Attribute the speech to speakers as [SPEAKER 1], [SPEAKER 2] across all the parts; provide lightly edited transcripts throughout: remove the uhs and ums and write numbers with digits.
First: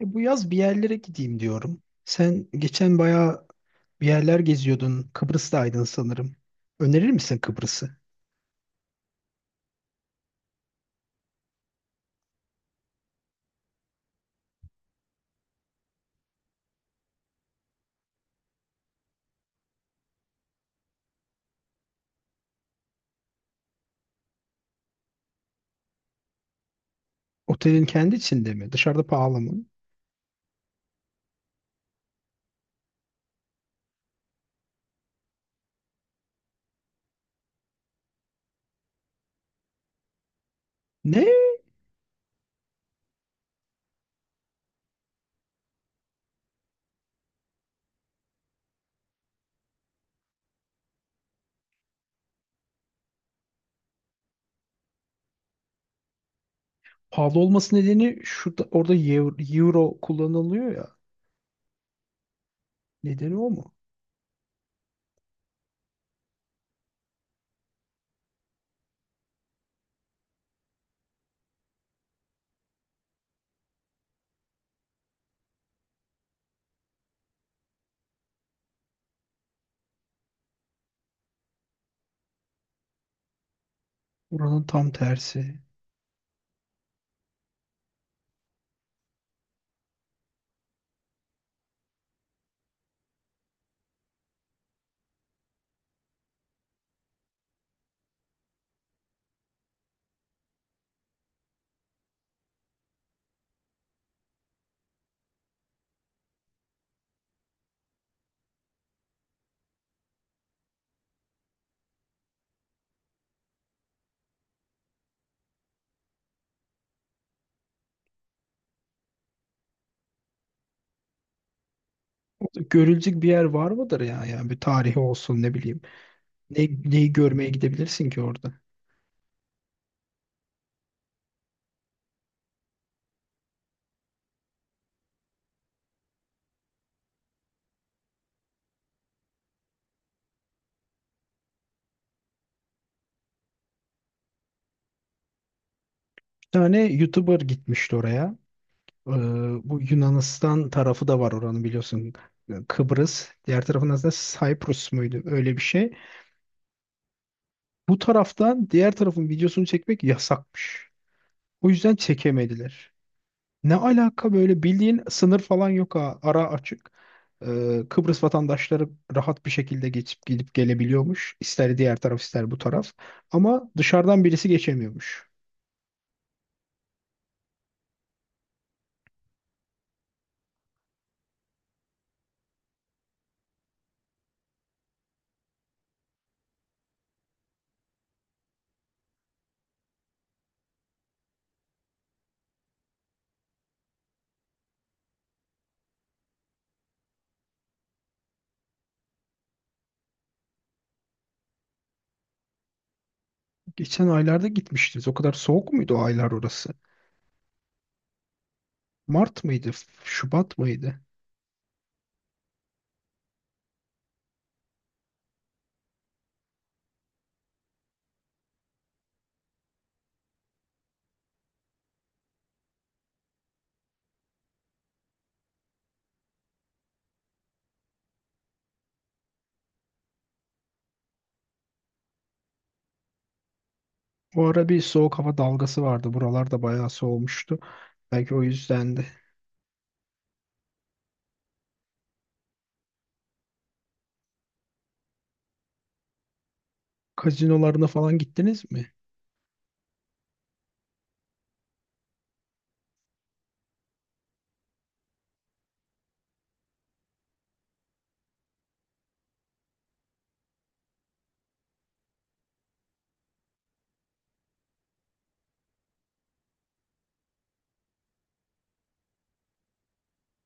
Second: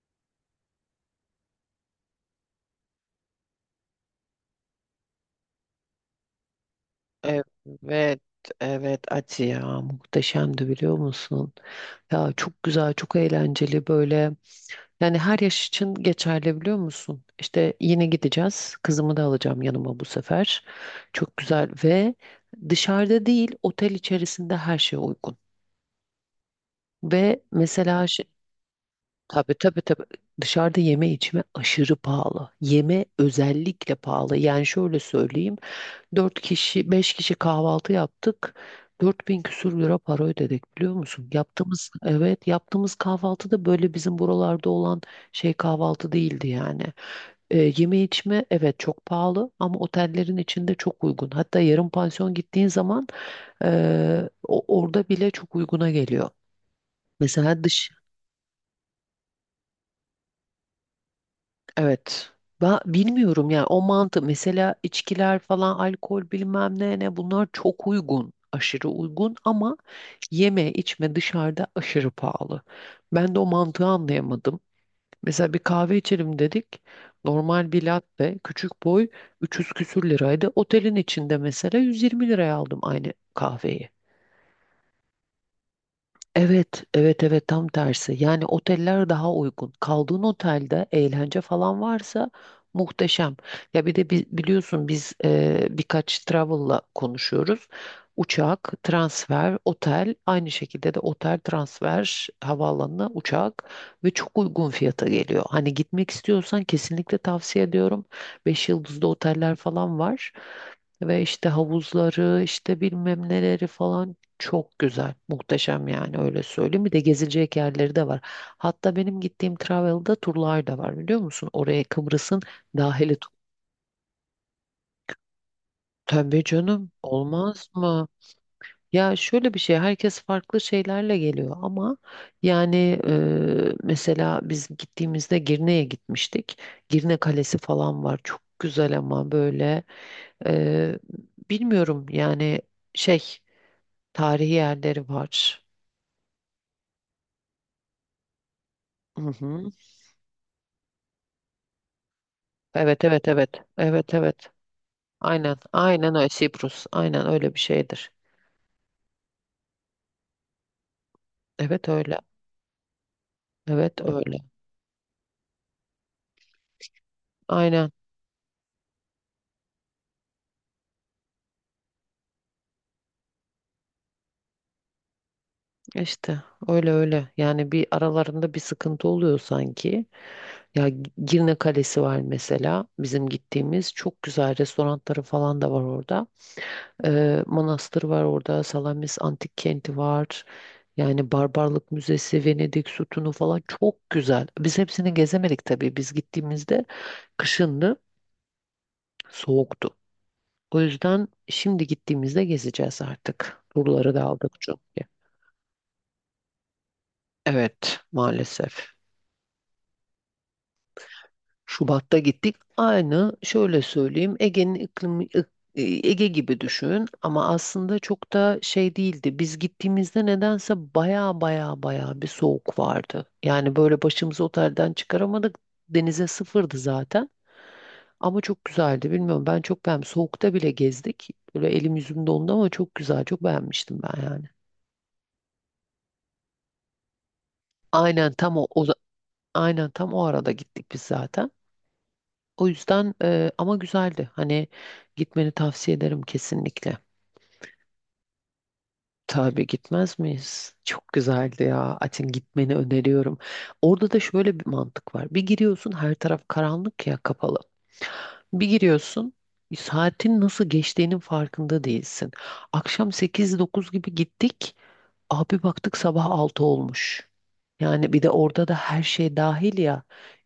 [SPEAKER 1] E, bu yaz bir yerlere gideyim diyorum. Sen geçen bayağı bir yerler geziyordun. Kıbrıs'taydın sanırım. Önerir misin Kıbrıs'ı?
[SPEAKER 2] Evet, evet Ati ya muhteşemdi biliyor musun? Ya çok güzel, çok eğlenceli böyle. Yani her yaş için geçerli biliyor musun? İşte yine gideceğiz. Kızımı da alacağım yanıma bu sefer. Çok güzel ve dışarıda değil, otel içerisinde her şey uygun. Ve
[SPEAKER 1] Otelin
[SPEAKER 2] mesela
[SPEAKER 1] kendi
[SPEAKER 2] şi-
[SPEAKER 1] içinde mi? Dışarıda pahalı
[SPEAKER 2] tabii,
[SPEAKER 1] mı?
[SPEAKER 2] tabii, tabii, dışarıda yeme içme aşırı pahalı. Yeme özellikle pahalı. Yani şöyle söyleyeyim. Dört kişi, beş kişi kahvaltı yaptık. 4000 küsur lira para ödedik biliyor
[SPEAKER 1] Ne?
[SPEAKER 2] musun? Yaptığımız, evet yaptığımız kahvaltı da böyle bizim buralarda olan şey kahvaltı değildi yani. Yeme içme evet çok pahalı ama otellerin içinde çok uygun. Hatta yarım pansiyon gittiğin zaman orada bile çok uyguna geliyor.
[SPEAKER 1] Pahalı
[SPEAKER 2] Mesela
[SPEAKER 1] olması
[SPEAKER 2] dış
[SPEAKER 1] nedeni şurada orada euro, euro kullanılıyor ya.
[SPEAKER 2] Evet. Ben
[SPEAKER 1] Nedeni o
[SPEAKER 2] bilmiyorum
[SPEAKER 1] mu?
[SPEAKER 2] yani o mantı mesela içkiler falan alkol bilmem ne ne bunlar çok uygun. Aşırı uygun ama yeme içme dışarıda aşırı pahalı. Ben de o mantığı anlayamadım. Mesela bir kahve içelim dedik. Normal bir latte küçük boy 300 küsür liraydı. Otelin içinde mesela 120 liraya aldım aynı kahveyi.
[SPEAKER 1] Buranın tam tersi.
[SPEAKER 2] Evet, evet, evet, tam tersi. Yani oteller daha uygun. Kaldığın otelde eğlence falan varsa muhteşem. Ya bir de biliyorsun biz birkaç travel'la konuşuyoruz. Uçak, transfer, otel, aynı şekilde de otel, transfer, havaalanına uçak ve çok uygun fiyata geliyor. Hani gitmek istiyorsan kesinlikle tavsiye ediyorum. Beş yıldızlı oteller falan var. Ve işte havuzları, işte bilmem neleri falan çok güzel, muhteşem yani öyle söyleyeyim. Bir de gezilecek yerleri de var. Hatta benim gittiğim Travel'da turlar da var biliyor musun? Oraya Kıbrıs'ın dahili.
[SPEAKER 1] Görülecek bir yer var mıdır ya? Yani bir tarihi olsun ne bileyim.
[SPEAKER 2] Tabii
[SPEAKER 1] Ne,
[SPEAKER 2] canım,
[SPEAKER 1] neyi görmeye
[SPEAKER 2] olmaz mı?
[SPEAKER 1] gidebilirsin ki orada?
[SPEAKER 2] Ya şöyle bir şey, herkes farklı şeylerle geliyor ama yani mesela biz gittiğimizde Girne'ye gitmiştik. Girne Kalesi falan var. Çok güzel ama böyle e, bilmiyorum yani şey tarihi yerleri var.
[SPEAKER 1] Bir tane YouTuber gitmişti oraya. Ee,
[SPEAKER 2] Hı hı.
[SPEAKER 1] Bu Yunanistan tarafı da var oranın biliyorsun.
[SPEAKER 2] Evet,
[SPEAKER 1] Kıbrıs.
[SPEAKER 2] evet, evet.
[SPEAKER 1] Diğer tarafın aslında
[SPEAKER 2] Evet, evet.
[SPEAKER 1] Cyprus muydu? Öyle
[SPEAKER 2] Aynen.
[SPEAKER 1] bir şey.
[SPEAKER 2] Aynen öyle. Sibrus. Aynen öyle bir
[SPEAKER 1] Bu
[SPEAKER 2] şeydir.
[SPEAKER 1] taraftan diğer tarafın videosunu çekmek yasakmış. O
[SPEAKER 2] Evet
[SPEAKER 1] yüzden
[SPEAKER 2] öyle.
[SPEAKER 1] çekemediler. Ne
[SPEAKER 2] Evet
[SPEAKER 1] alaka
[SPEAKER 2] öyle.
[SPEAKER 1] böyle bildiğin sınır falan yok ha. Ara açık.
[SPEAKER 2] Aynen.
[SPEAKER 1] Kıbrıs vatandaşları rahat bir şekilde geçip gidip gelebiliyormuş. İster diğer taraf ister bu taraf. Ama dışarıdan birisi geçemiyormuş.
[SPEAKER 2] işte öyle öyle. Yani bir aralarında bir sıkıntı oluyor sanki. Ya Girne Kalesi var mesela bizim gittiğimiz. Çok güzel restoranları falan da var orada. Manastır var orada. Salamis Antik Kenti var. Yani Barbarlık Müzesi, Venedik Sütunu falan çok güzel. Biz hepsini gezemedik tabii. Biz gittiğimizde kışındı, soğuktu. O yüzden şimdi gittiğimizde gezeceğiz artık.
[SPEAKER 1] Geçen
[SPEAKER 2] Turları da
[SPEAKER 1] aylarda
[SPEAKER 2] aldık çünkü.
[SPEAKER 1] gitmiştiniz. O kadar soğuk muydu o aylar orası?
[SPEAKER 2] Evet, maalesef.
[SPEAKER 1] Mart mıydı? Şubat mıydı?
[SPEAKER 2] Şubat'ta gittik. Aynı şöyle söyleyeyim Ege'nin iklimi Ege gibi düşün ama aslında çok da şey değildi. Biz gittiğimizde nedense baya baya baya bir soğuk vardı. Yani böyle başımızı otelden çıkaramadık. Denize sıfırdı zaten. Ama çok güzeldi. Bilmiyorum ben çok beğendim. Soğukta bile gezdik. Böyle elim yüzüm dondu ama çok güzel. Çok beğenmiştim ben
[SPEAKER 1] O
[SPEAKER 2] yani.
[SPEAKER 1] ara bir soğuk hava dalgası vardı. Buralarda bayağı soğumuştu. Belki
[SPEAKER 2] Aynen
[SPEAKER 1] o
[SPEAKER 2] tam o.
[SPEAKER 1] yüzden de.
[SPEAKER 2] Aynen tam o arada gittik biz zaten. O yüzden ama güzeldi. Hani gitmeni tavsiye ederim kesinlikle.
[SPEAKER 1] Kazinolarına falan gittiniz mi?
[SPEAKER 2] Tabii gitmez miyiz? Çok güzeldi ya. Açın gitmeni öneriyorum. Orada da şöyle bir mantık var. Bir giriyorsun her taraf karanlık ya kapalı. Bir giriyorsun, saatin nasıl geçtiğinin farkında değilsin. Akşam sekiz dokuz gibi gittik. Abi baktık sabah 6 olmuş. Yani bir de orada da her şey dahil ya.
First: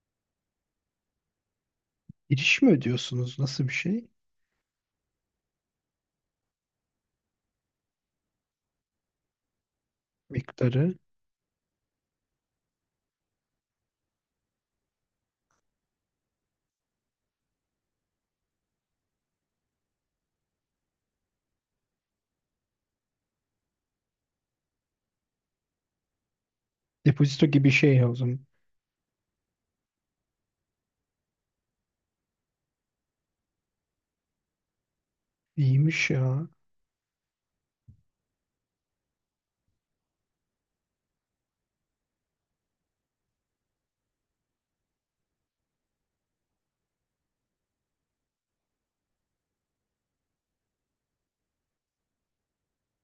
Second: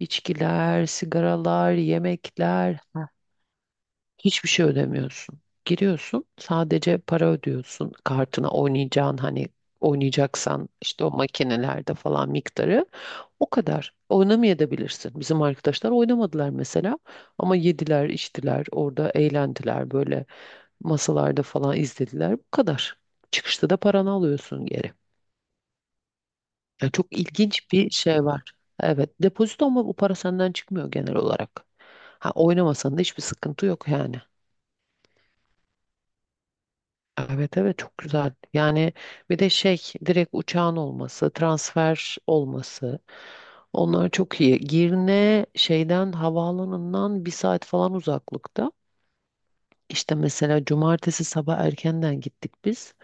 [SPEAKER 2] İçkiler, sigaralar,
[SPEAKER 1] Giriş mi
[SPEAKER 2] yemekler. Ha,
[SPEAKER 1] ödüyorsunuz? Nasıl bir şey?
[SPEAKER 2] hiçbir şey ödemiyorsun. Giriyorsun, sadece para ödüyorsun. Kartına oynayacağın hani oynayacaksan
[SPEAKER 1] Miktarı.
[SPEAKER 2] işte o makinelerde falan miktarı. O kadar. Oynamayabilirsin. Bizim arkadaşlar oynamadılar mesela ama yediler, içtiler, orada eğlendiler böyle masalarda falan izlediler. Bu kadar. Çıkışta da paranı alıyorsun geri. Yani çok
[SPEAKER 1] Depozito gibi
[SPEAKER 2] ilginç bir
[SPEAKER 1] şey ya o
[SPEAKER 2] şey
[SPEAKER 1] zaman.
[SPEAKER 2] var. Evet, depozito ama bu para senden çıkmıyor genel olarak. Ha, oynamasan da hiçbir sıkıntı yok yani.
[SPEAKER 1] İyiymiş ya.
[SPEAKER 2] Evet, evet, çok güzel. Yani bir de şey direkt uçağın olması, transfer olması. Onlar çok iyi. Girne şeyden havaalanından bir saat falan uzaklıkta. İşte mesela cumartesi sabah erkenden gittik biz.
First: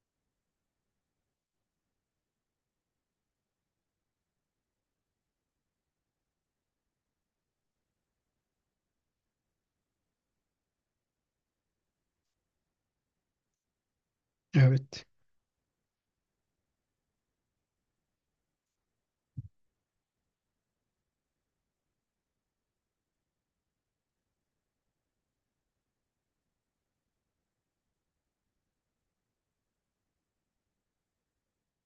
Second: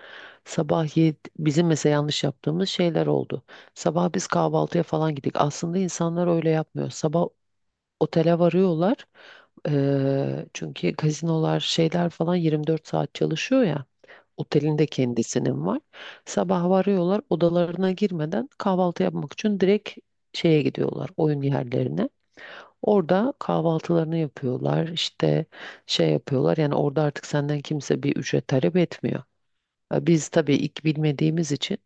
[SPEAKER 2] Sabah 7, bizim mesela yanlış yaptığımız şeyler oldu. Sabah biz kahvaltıya falan gittik. Aslında insanlar öyle yapmıyor. Sabah otele varıyorlar. Çünkü gazinolar şeyler falan 24 saat çalışıyor ya. Otelin de
[SPEAKER 1] Evet.
[SPEAKER 2] kendisinin var. Sabah varıyorlar odalarına girmeden kahvaltı yapmak için direkt şeye gidiyorlar oyun yerlerine. Orada kahvaltılarını yapıyorlar, işte şey yapıyorlar. Yani orada artık senden kimse bir ücret talep etmiyor. Ha, biz tabii ilk bilmediğimiz için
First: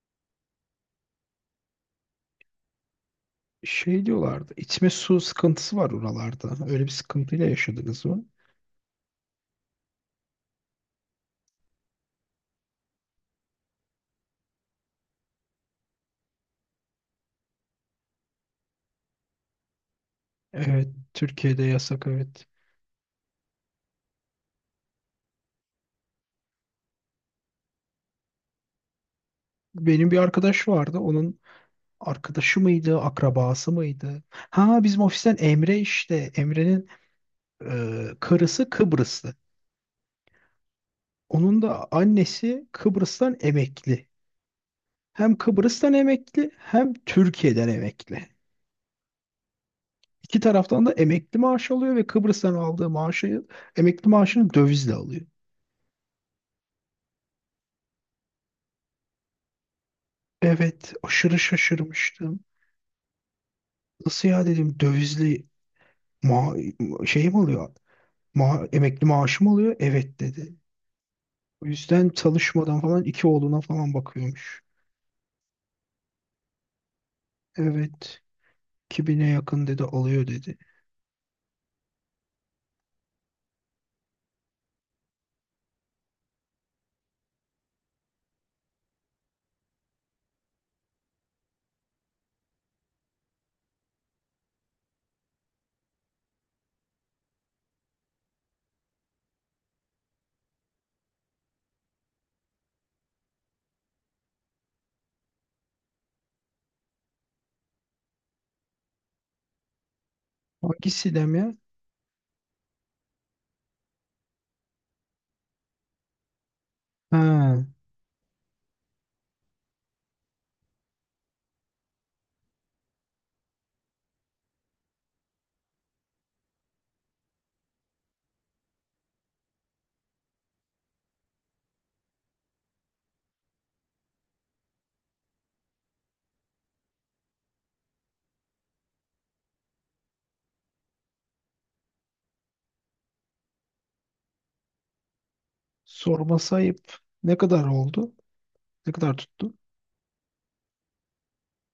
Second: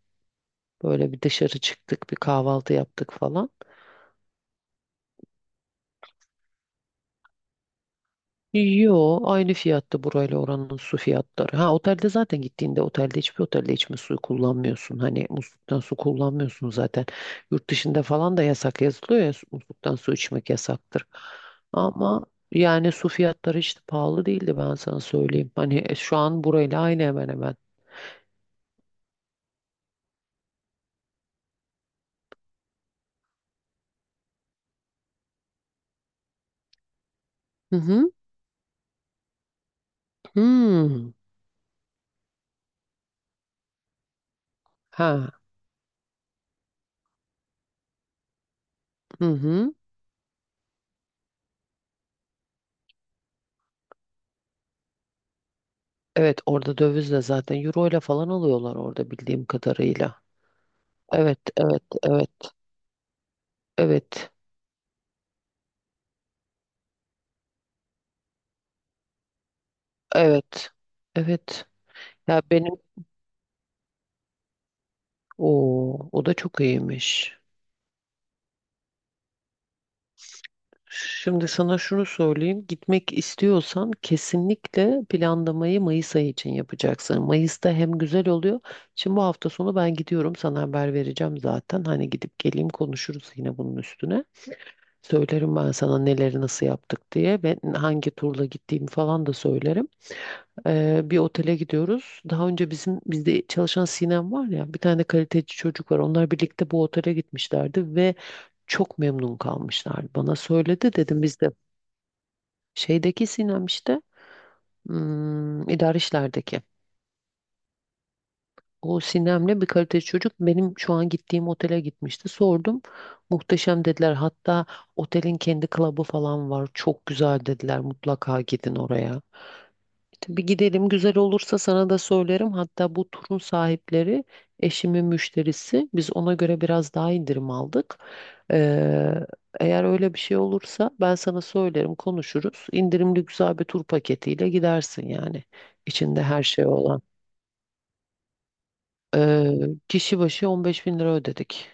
[SPEAKER 2] böyle bir dışarı çıktık, bir kahvaltı yaptık falan.
[SPEAKER 1] Şey diyorlardı. İçme su sıkıntısı var oralarda. Öyle bir sıkıntıyla yaşadınız mı?
[SPEAKER 2] Yo, aynı fiyatta burayla oranın su fiyatları. Ha otelde zaten gittiğinde otelde hiçbir otelde içme suyu kullanmıyorsun. Hani musluktan su kullanmıyorsun zaten. Yurt dışında falan da yasak yazılıyor ya musluktan su içmek
[SPEAKER 1] Evet.
[SPEAKER 2] yasaktır.
[SPEAKER 1] Türkiye'de yasak
[SPEAKER 2] Ama
[SPEAKER 1] evet.
[SPEAKER 2] yani su fiyatları işte pahalı değildi ben sana söyleyeyim. Hani şu an burayla aynı hemen hemen.
[SPEAKER 1] Benim bir arkadaş vardı. Arkadaşı mıydı, akrabası mıydı? Ha bizim ofisten Emre işte. Emre'nin
[SPEAKER 2] Hı hı.
[SPEAKER 1] karısı Kıbrıslı.
[SPEAKER 2] Hmm.
[SPEAKER 1] Onun da annesi Kıbrıs'tan emekli. Hem
[SPEAKER 2] Ha.
[SPEAKER 1] Kıbrıs'tan emekli hem Türkiye'den emekli.
[SPEAKER 2] Hı hı.
[SPEAKER 1] İki taraftan da emekli maaş alıyor ve Kıbrıs'tan aldığı maaşı emekli maaşını dövizle alıyor.
[SPEAKER 2] Evet orada dövizle zaten euro ile falan alıyorlar orada bildiğim kadarıyla.
[SPEAKER 1] Evet, aşırı
[SPEAKER 2] Evet, evet, evet.
[SPEAKER 1] şaşırmıştım. Nasıl
[SPEAKER 2] Evet.
[SPEAKER 1] ya dedim dövizli ma şey mi alıyor? Emekli maaşı mı alıyor? Evet dedi.
[SPEAKER 2] Evet.
[SPEAKER 1] O
[SPEAKER 2] Evet.
[SPEAKER 1] yüzden
[SPEAKER 2] Ya benim
[SPEAKER 1] çalışmadan falan iki oğluna falan bakıyormuş.
[SPEAKER 2] o da çok iyiymiş.
[SPEAKER 1] Evet. 2000'e yakın dedi alıyor dedi.
[SPEAKER 2] Şimdi sana şunu söyleyeyim. Gitmek istiyorsan kesinlikle planlamayı Mayıs ayı için yapacaksın. Mayıs'ta hem güzel oluyor. Şimdi bu hafta sonu ben gidiyorum. Sana haber vereceğim zaten. Hani gidip geleyim konuşuruz yine bunun üstüne. Söylerim ben sana neleri nasıl yaptık diye ve hangi turla gittiğimi falan da söylerim. Bir otele gidiyoruz. Daha önce bizde çalışan Sinem var ya bir tane kaliteci çocuk var. Onlar birlikte bu otele gitmişlerdi ve çok memnun kalmışlar. Bana söyledi
[SPEAKER 1] Hangi
[SPEAKER 2] dedim
[SPEAKER 1] dem
[SPEAKER 2] biz de
[SPEAKER 1] ya?
[SPEAKER 2] şeydeki Sinem işte idari işlerdeki.
[SPEAKER 1] Ha,
[SPEAKER 2] O Sinem'le bir kaliteli çocuk benim şu an gittiğim otele gitmişti. Sordum. Muhteşem dediler. Hatta otelin kendi klubu falan var. Çok güzel dediler. Mutlaka gidin oraya. Bir gidelim güzel olursa sana da söylerim. Hatta bu turun sahipleri eşimin müşterisi. Biz ona göre biraz daha indirim aldık. Ee, eğer öyle bir şey olursa ben sana söylerim konuşuruz. İndirimli güzel bir tur paketiyle gidersin yani. İçinde her
[SPEAKER 1] sorması
[SPEAKER 2] şey
[SPEAKER 1] ayıp.
[SPEAKER 2] olan.
[SPEAKER 1] Ne kadar oldu? Ne kadar tuttu?
[SPEAKER 2] Ee, kişi başı 15 bin lira ödedik.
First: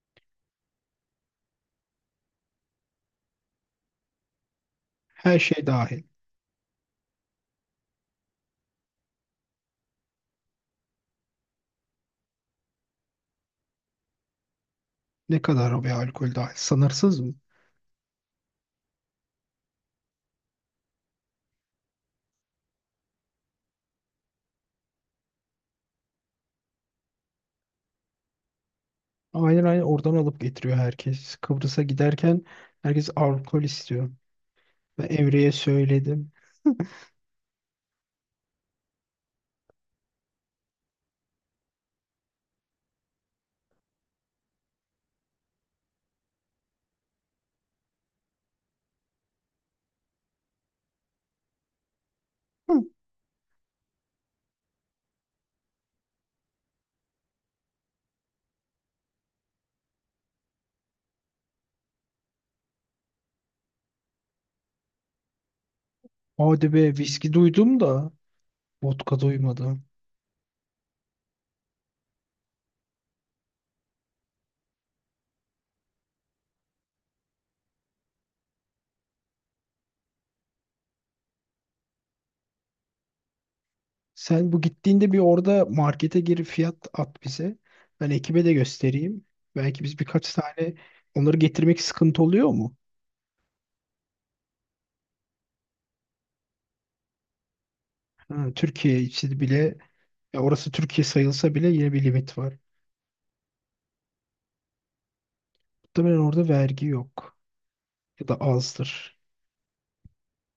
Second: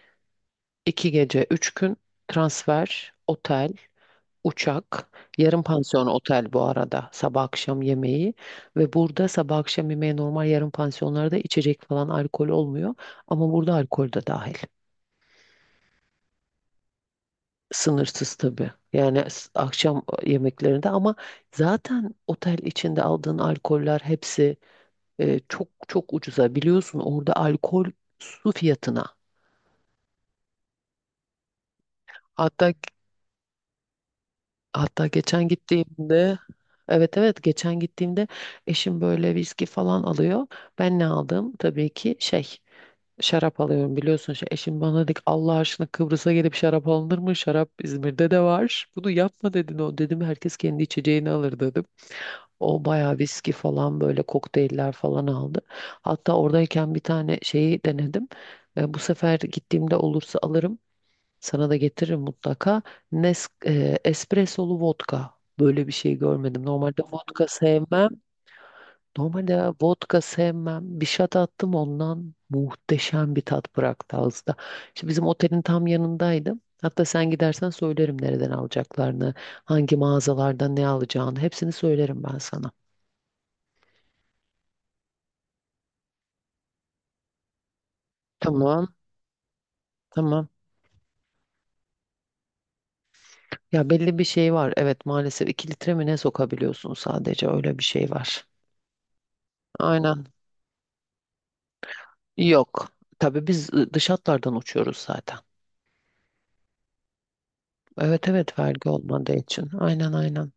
[SPEAKER 2] 2 gece, 3 gün, transfer, otel, uçak,
[SPEAKER 1] Her
[SPEAKER 2] yarım
[SPEAKER 1] şey dahil.
[SPEAKER 2] pansiyon otel, bu arada sabah akşam yemeği ve burada sabah akşam yemeği normal yarım pansiyonlarda içecek falan alkol olmuyor ama burada alkol de dahil.
[SPEAKER 1] Ne kadar o bir alkol dahil? Sınırsız mı?
[SPEAKER 2] Sınırsız tabii. Yani akşam yemeklerinde ama zaten otel içinde aldığın alkoller hepsi çok çok ucuza biliyorsun orada alkol su fiyatına.
[SPEAKER 1] Aynen aynen oradan alıp getiriyor herkes. Kıbrıs'a giderken
[SPEAKER 2] Hatta
[SPEAKER 1] herkes alkol istiyor.
[SPEAKER 2] Hatta
[SPEAKER 1] Ben
[SPEAKER 2] geçen
[SPEAKER 1] Emre'ye söyledim.
[SPEAKER 2] gittiğimde evet, evet, geçen gittiğimde eşim böyle viski falan alıyor. Ben ne aldım? Tabii ki şey şarap alıyorum biliyorsun. Şey, eşim bana dedi ki, Allah aşkına Kıbrıs'a gelip şarap alınır mı? Şarap İzmir'de de var. Bunu yapma dedin o. Dedim herkes kendi içeceğini alır dedim.
[SPEAKER 1] Hı.
[SPEAKER 2] O bayağı viski falan böyle kokteyller falan aldı. Hatta oradayken bir tane şeyi denedim. Bu sefer gittiğimde olursa alırım. Sana da getiririm mutlaka. Espressolu vodka. Böyle bir şey görmedim.
[SPEAKER 1] Hadi be
[SPEAKER 2] Normalde
[SPEAKER 1] viski
[SPEAKER 2] vodka
[SPEAKER 1] duydum
[SPEAKER 2] sevmem.
[SPEAKER 1] da vodka
[SPEAKER 2] Normalde
[SPEAKER 1] duymadım.
[SPEAKER 2] vodka sevmem. Bir shot attım ondan muhteşem bir tat bıraktı ağızda. İşte bizim otelin tam yanındaydım. Hatta sen gidersen söylerim nereden alacaklarını, hangi mağazalardan ne alacağını. Hepsini söylerim ben sana.
[SPEAKER 1] Sen bu gittiğinde bir orada markete girip fiyat at bize. Ben ekibe de
[SPEAKER 2] Tamam,
[SPEAKER 1] göstereyim. Belki biz birkaç
[SPEAKER 2] tamam.
[SPEAKER 1] tane onları getirmek sıkıntı oluyor mu?
[SPEAKER 2] Ya belli bir şey var. Evet maalesef 2 litre mi ne sokabiliyorsun sadece öyle bir şey var.
[SPEAKER 1] Ha, Türkiye için bile
[SPEAKER 2] Aynen.
[SPEAKER 1] ya orası Türkiye sayılsa bile yine bir limit var.
[SPEAKER 2] Yok. Tabii biz dış hatlardan uçuyoruz zaten.
[SPEAKER 1] Muhtemelen orada vergi yok ya
[SPEAKER 2] Evet,
[SPEAKER 1] da
[SPEAKER 2] evet vergi
[SPEAKER 1] azdır.
[SPEAKER 2] olmadığı için. Aynen, aynen.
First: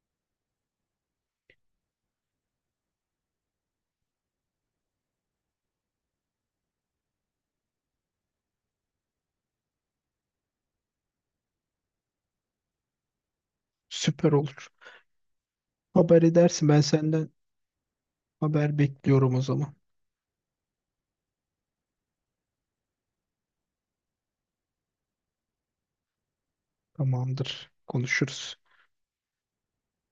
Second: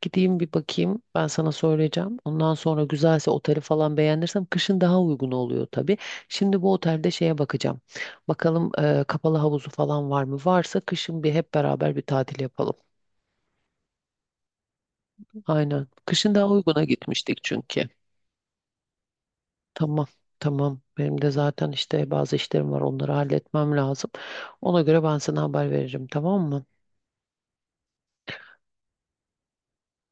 [SPEAKER 2] Gideyim bir bakayım. Ben sana söyleyeceğim. Ondan sonra güzelse oteli falan beğenirsem kışın daha uygun oluyor tabii. Şimdi bu otelde şeye bakacağım. Bakalım kapalı havuzu falan var mı? Varsa kışın bir hep beraber bir tatil yapalım.
[SPEAKER 1] Süper olur.
[SPEAKER 2] Aynen.
[SPEAKER 1] Haber
[SPEAKER 2] Kışın daha
[SPEAKER 1] edersin ben
[SPEAKER 2] uyguna
[SPEAKER 1] senden
[SPEAKER 2] gitmiştik çünkü.
[SPEAKER 1] haber bekliyorum o zaman.
[SPEAKER 2] Tamam. Tamam. Benim de zaten işte bazı işlerim var. Onları halletmem lazım. Ona göre ben sana haber veririm. Tamam mı?
[SPEAKER 1] Tamamdır. Konuşuruz.